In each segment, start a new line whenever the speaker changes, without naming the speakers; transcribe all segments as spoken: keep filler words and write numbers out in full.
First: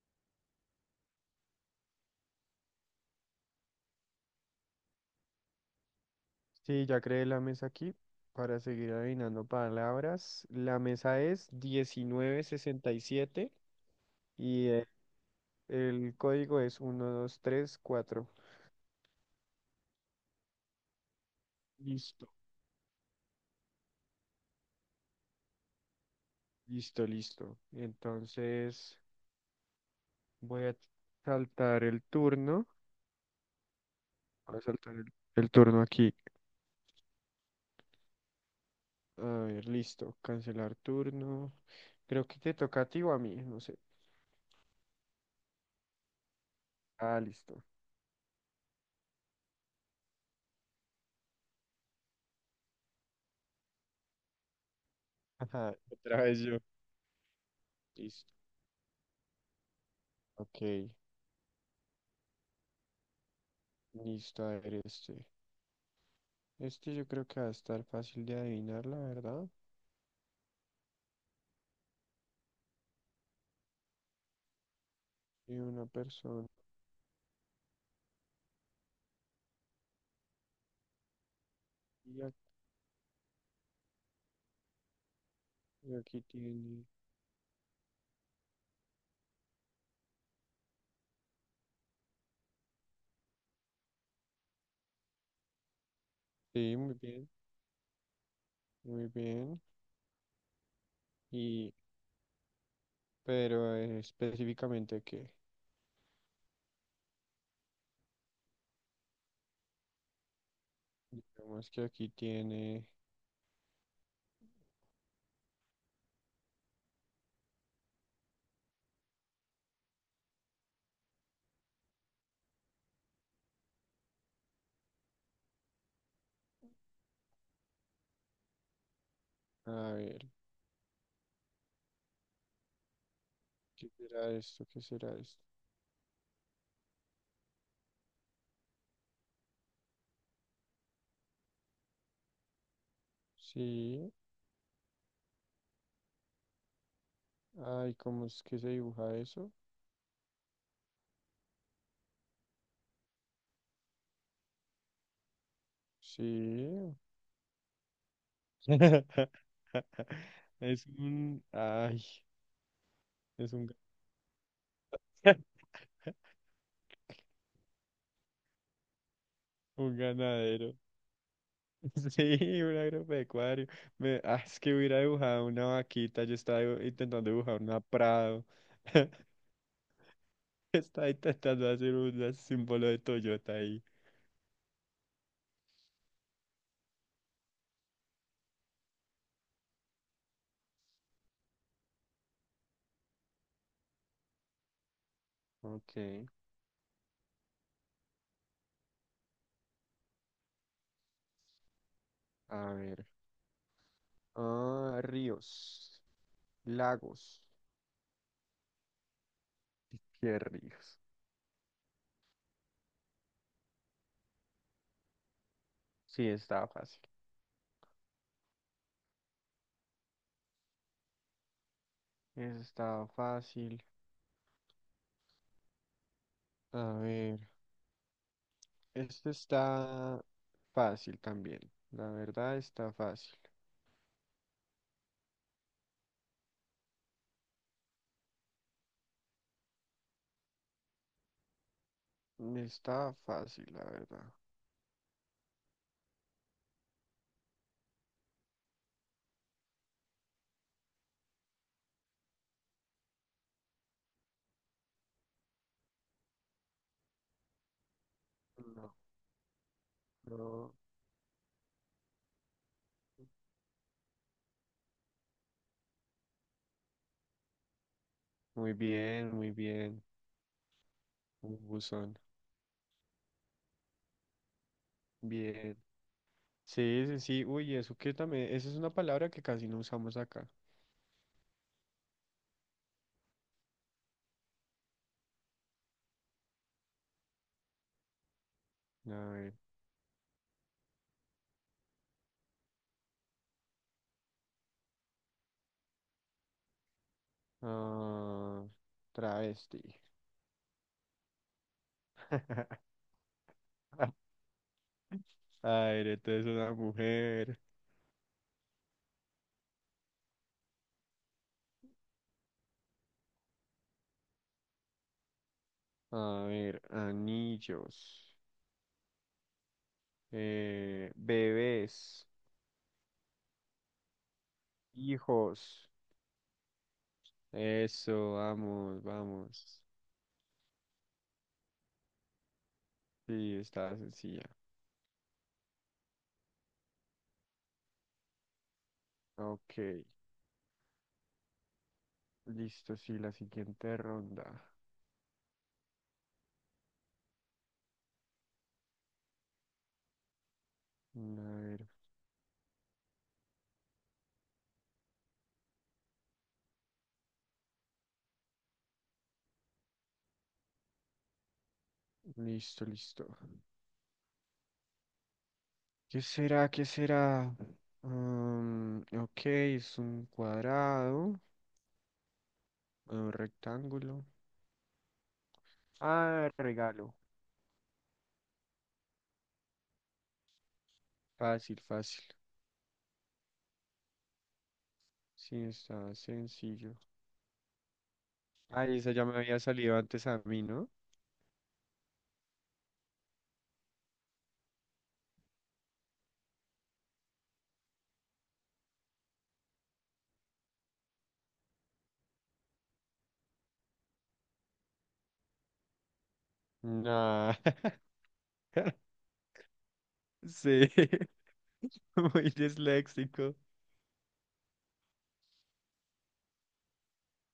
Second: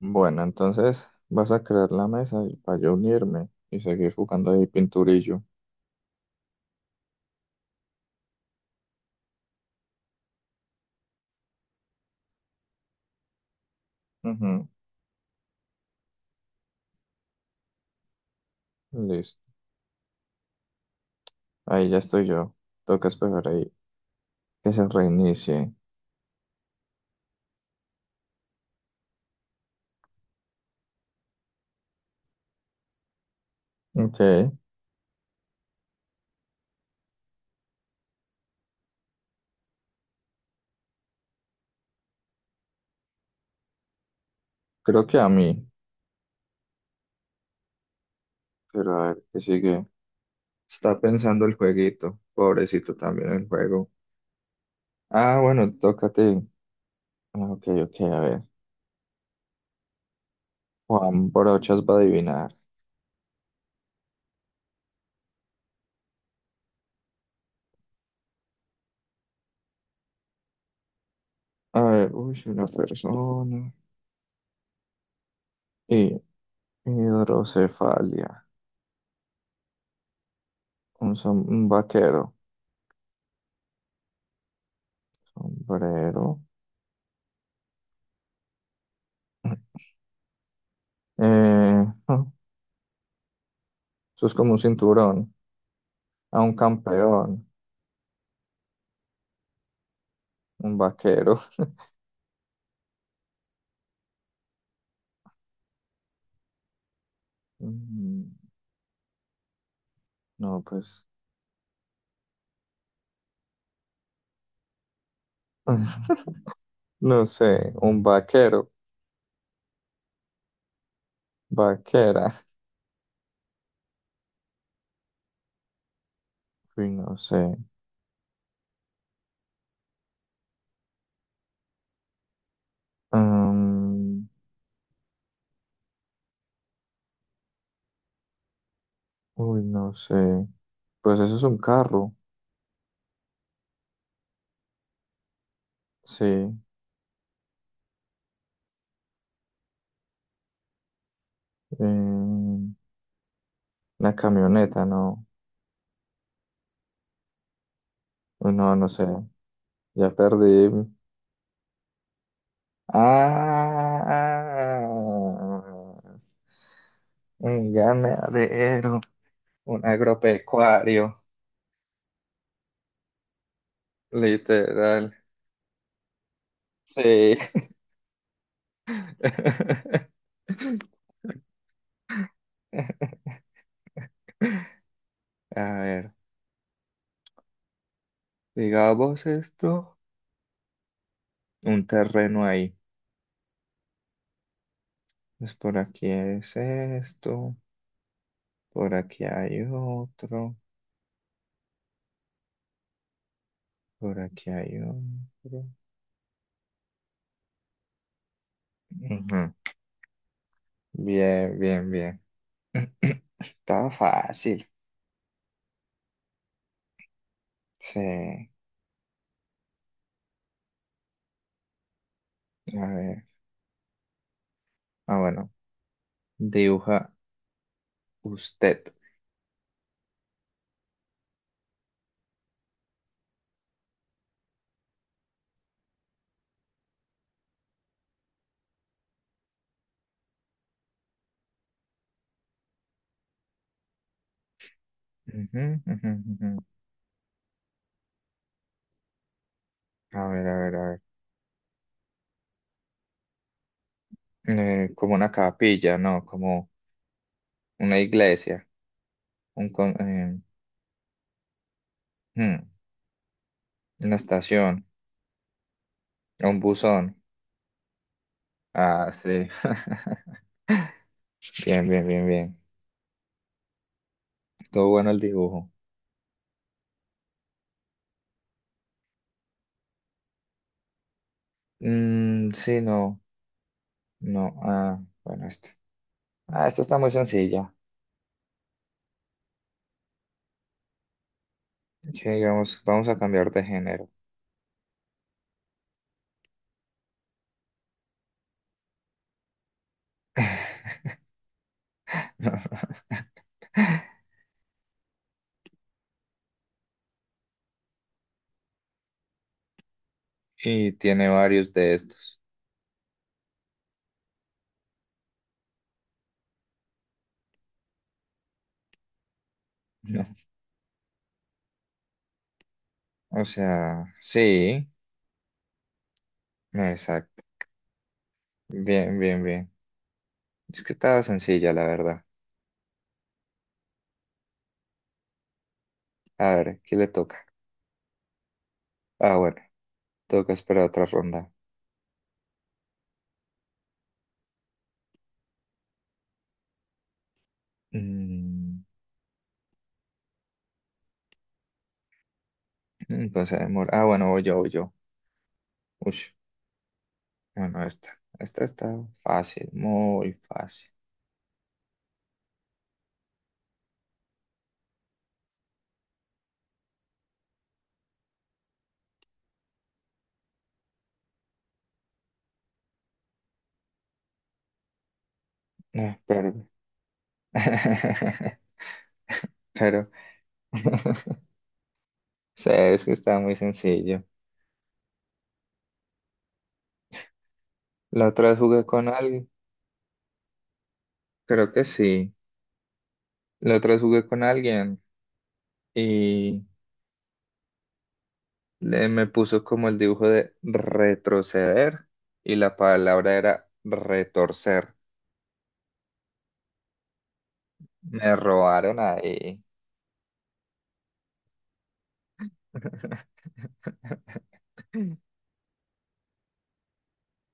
Bueno, entonces vas a crear la mesa y para yo unirme y seguir jugando ahí pinturillo.
Sí, ya creé la mesa aquí para seguir adivinando palabras. La mesa es diecinueve sesenta y siete
Ujú.
y el, el código es uno dos tres cuatro.
Listo. Ahí ya estoy
Listo,
yo. Toca esperar ahí que se reinicie.
listo, listo. Entonces voy a saltar el turno.
Ok,
Voy a saltar el, el turno aquí. A ver, listo. Cancelar turno. Creo que te toca a ti o a mí, no sé.
creo que a mí.
Ah, listo.
Pero a ver, ¿qué sigue? Está pensando el jueguito. Pobrecito también el juego. Ah, bueno,
Ajá,
toca a ti.
otra vez yo.
Ah, ok, ok, a
Listo.
ver.
Ok,
Juan Brochas va a adivinar.
listo. A ver este. Este yo creo que va a estar fácil de adivinar, la verdad.
A ver, uy, una persona.
Y una
Y
persona.
hidrocefalia. Un, som- un
Y
vaquero.
ac- y aquí
Sombrero.
tiene.
Eh, ah, eso es como un cinturón, a un
Sí, muy bien,
campeón,
muy bien.
un vaquero.
Y, pero eh, específicamente que,
Mm, No, pues,
digamos que aquí tiene.
no sé, un vaquero, vaquera. Uy, no sé.
A ver, ¿qué
Mm,
será esto? ¿Qué será esto?
uy, no sé. Pues eso es un carro,
Sí.
sí. Eh,
Ay, ¿cómo es que se dibuja eso?
una camioneta, no.
Sí.
Uy, no, no sé. Ya perdí.
Es un. Ay, es un, ga-
Ah, un ganadero. Un
un ganadero.
agropecuario,
Sí, un agropecuario. Me, ah, es que hubiera
literal.
dibujado una vaquita, yo estaba dibu- intentando
Sí.
dibujar una Prado. Estaba intentando hacer un símbolo de Toyota ahí.
A ver, digamos esto, un terreno ahí. Pues por
Ok,
aquí es esto, por aquí hay otro,
a ver.
por aquí hay
Ah,
otro.
ríos, lagos.
Ujú.
¿Qué ríos?
Bien, bien, bien. Estaba fácil.
Sí, estaba fácil.
Sí. A
Eso estaba
ver.
fácil.
Ah, bueno.
A
Dibuja
ver,
usted.
este está fácil también. La verdad está fácil. Está fácil, la verdad.
Ujú, ujú, ujú. A ver, a ver, a ver. Eh, como una capilla, no, como una iglesia,
No,
un con- eh,
no.
hmm, una estación, un buzón.
Muy
Ah,
bien,
sí.
muy bien. Un
Bien, bien,
buzón.
bien, bien. Todo bueno el dibujo.
Bien. Sí, sí, sí. Uy, eso que también, esa es una palabra que casi no usamos acá.
Mm, sí, no, no. Ah, bueno, esto. Ah, esta está muy sencilla.
A ver.
Que digamos, vamos a cambiar de género.
Ah, travesti. A ver, entonces una mujer.
Y tiene varios de estos.
A ver, anillos.
No.
Eh, bebés.
O sea, sí,
Hijos.
exacto.
Eso, vamos,
Bien, bien, bien.
vamos.
Es que estaba sencilla, la verdad.
Sí, está sencilla.
A ver, ¿qué le toca? Ah, bueno,
Ok.
toca esperar otra ronda.
Listo, sí, la siguiente ronda.
Mm,
A ver.
entonces amor. Ah, bueno, voy yo, voy yo. Ush, bueno, esta. Esta está fácil, muy fácil.
Listo, listo. ¿Qué será? ¿Qué será? Mm, ok, es un cuadrado, un rectángulo.
Ah,
Ah,
pero.
regalo.
Pero.
Fácil, fácil.
O sea, es que está muy sencillo.
Sí, está sencillo.
La otra vez jugué
Ay,
con
esa ya me
alguien,
había salido antes a mí, ¿no?
creo que sí. La otra vez jugué con alguien y le, me puso como el dibujo de retroceder y la palabra era retorcer.
Nah.
Me robaron ahí.
Sí, muy disléxico.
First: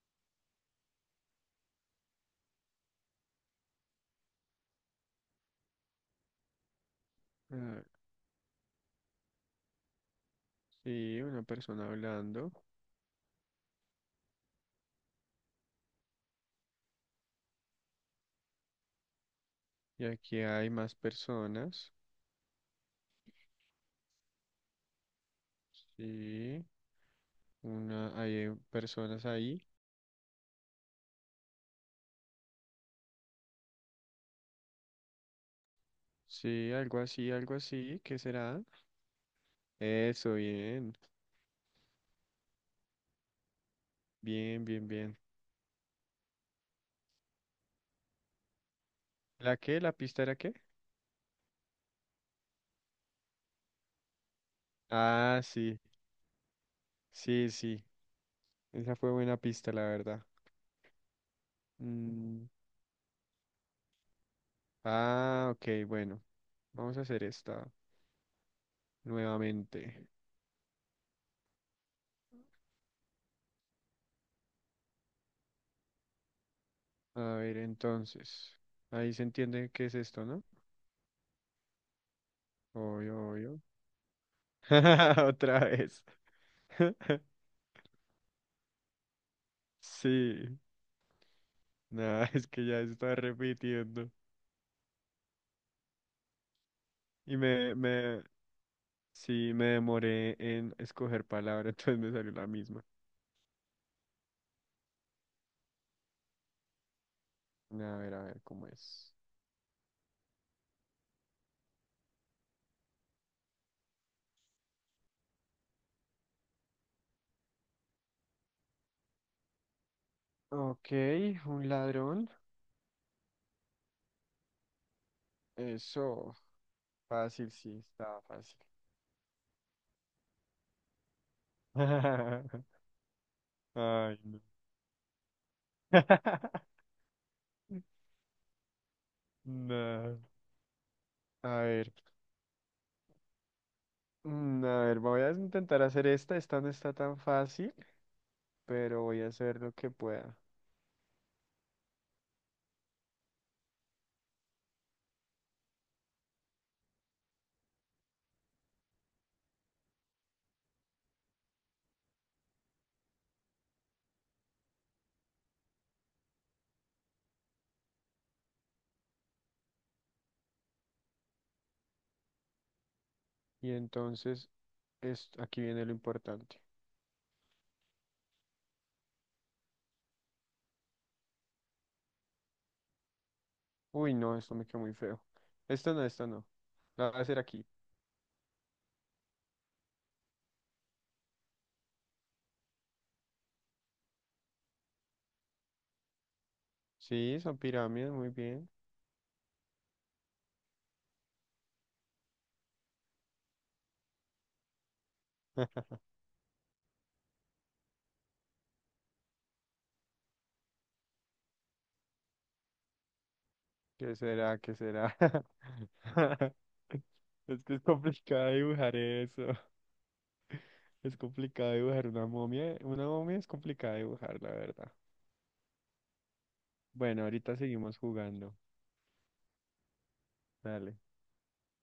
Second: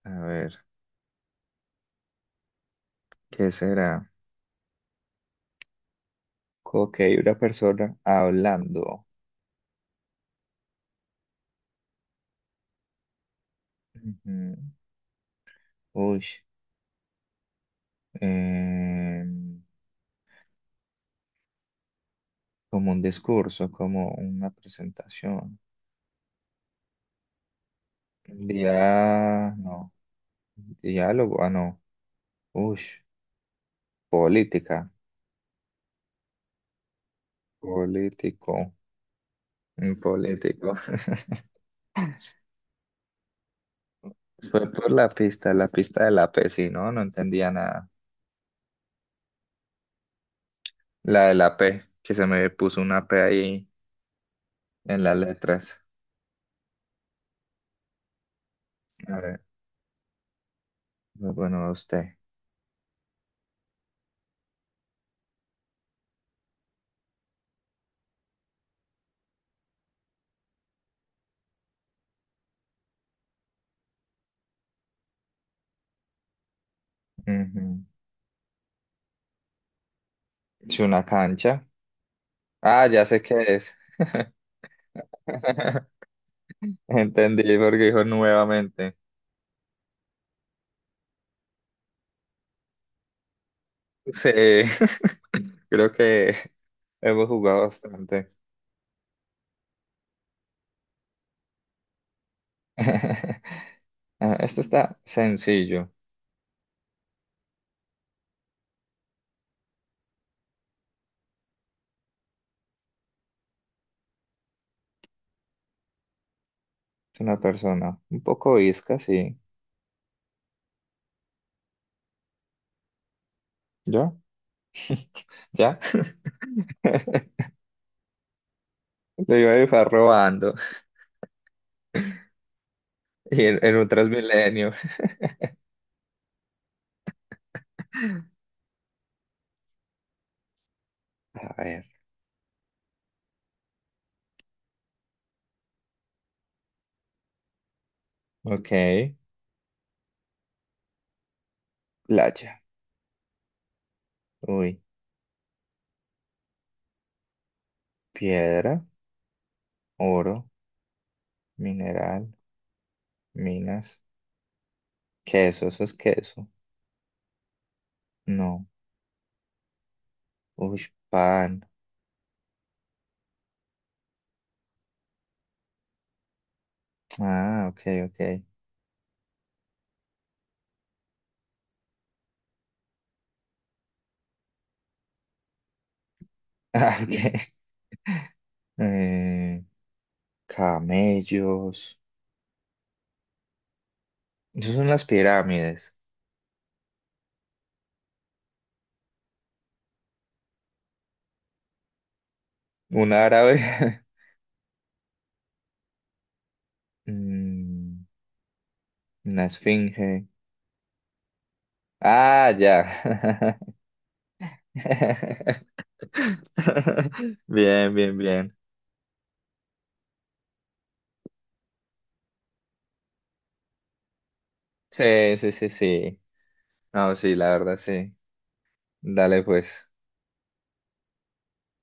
A ver, ¿qué será? Ok, una
Ah,
persona hablando.
sí, una persona hablando.
Ujú. Uy, em,
Y aquí hay más personas.
Como un discurso, como una presentación.
Sí, una, hay personas
Dia,
ahí.
no. Diálogo, ah, no. Uy, política.
Sí, algo así, algo así. ¿Qué
Político.
será?
Un
Eso,
político.
bien. Bien,
Fue
bien,
por la
bien.
pista, la pista de la P, sí, no, no entendía nada.
¿La qué? ¿La pista era qué?
La de la P, que se me puso una P ahí en las
Ah, sí.
letras.
Sí, sí. Esa fue
A
buena
ver,
pista, la verdad.
bueno, a usted.
Mm, ah, ok, bueno. Vamos a hacer esta nuevamente. A ver,
Ujú.
entonces. Ahí se entiende qué es esto, ¿no?
Sí, una cancha. Ah, ya
Obvio,
sé qué
obvio.
es.
Otra vez.
Entendí porque dijo nuevamente.
Sí. Nada, es que ya está repitiendo.
Sí, creo que hemos
Y
jugado
me, me,
bastante.
sí, me demoré en escoger palabra, entonces me salió la misma.
Ah, esto está sencillo.
A ver, a ver cómo es.
Es una persona un poco isca, sí.
Ok, un ladrón.
¿Yo? ¿Ya?
Eso, fácil, sí, estaba fácil.
Lo iba a dejar robando. Y en, en un
Ay, no.
Transmilenio.
No.
A
A
ver.
ver, mm, a ver, voy a intentar hacer esta. Esta no está tan fácil,
Ok.
pero voy a hacer lo que pueda.
Playa. Uy. Piedra. Oro. Mineral. Minas. Queso, eso es queso. No. Uy, pan.
Y entonces, es, aquí viene lo importante.
Ah, ok, ok.
Uy, no, esto me quedó muy feo. Esta no, esta no.
Ah,
La voy a hacer
ok.
aquí.
Eh, camellos. Esas son las pirámides.
Sí, son pirámides, muy bien.
Un árabe. Mm, una esfinge. Ah, ya.
¿Qué será? ¿Qué será? Es que es
Bien, bien,
complicado
bien.
dibujar eso. Es complicado dibujar una momia. Una momia es complicado dibujar, la verdad.
Sí, sí, sí, sí. No,
Bueno,
sí, la
ahorita
verdad,
seguimos
sí.
jugando.
Dale, pues.
Dale.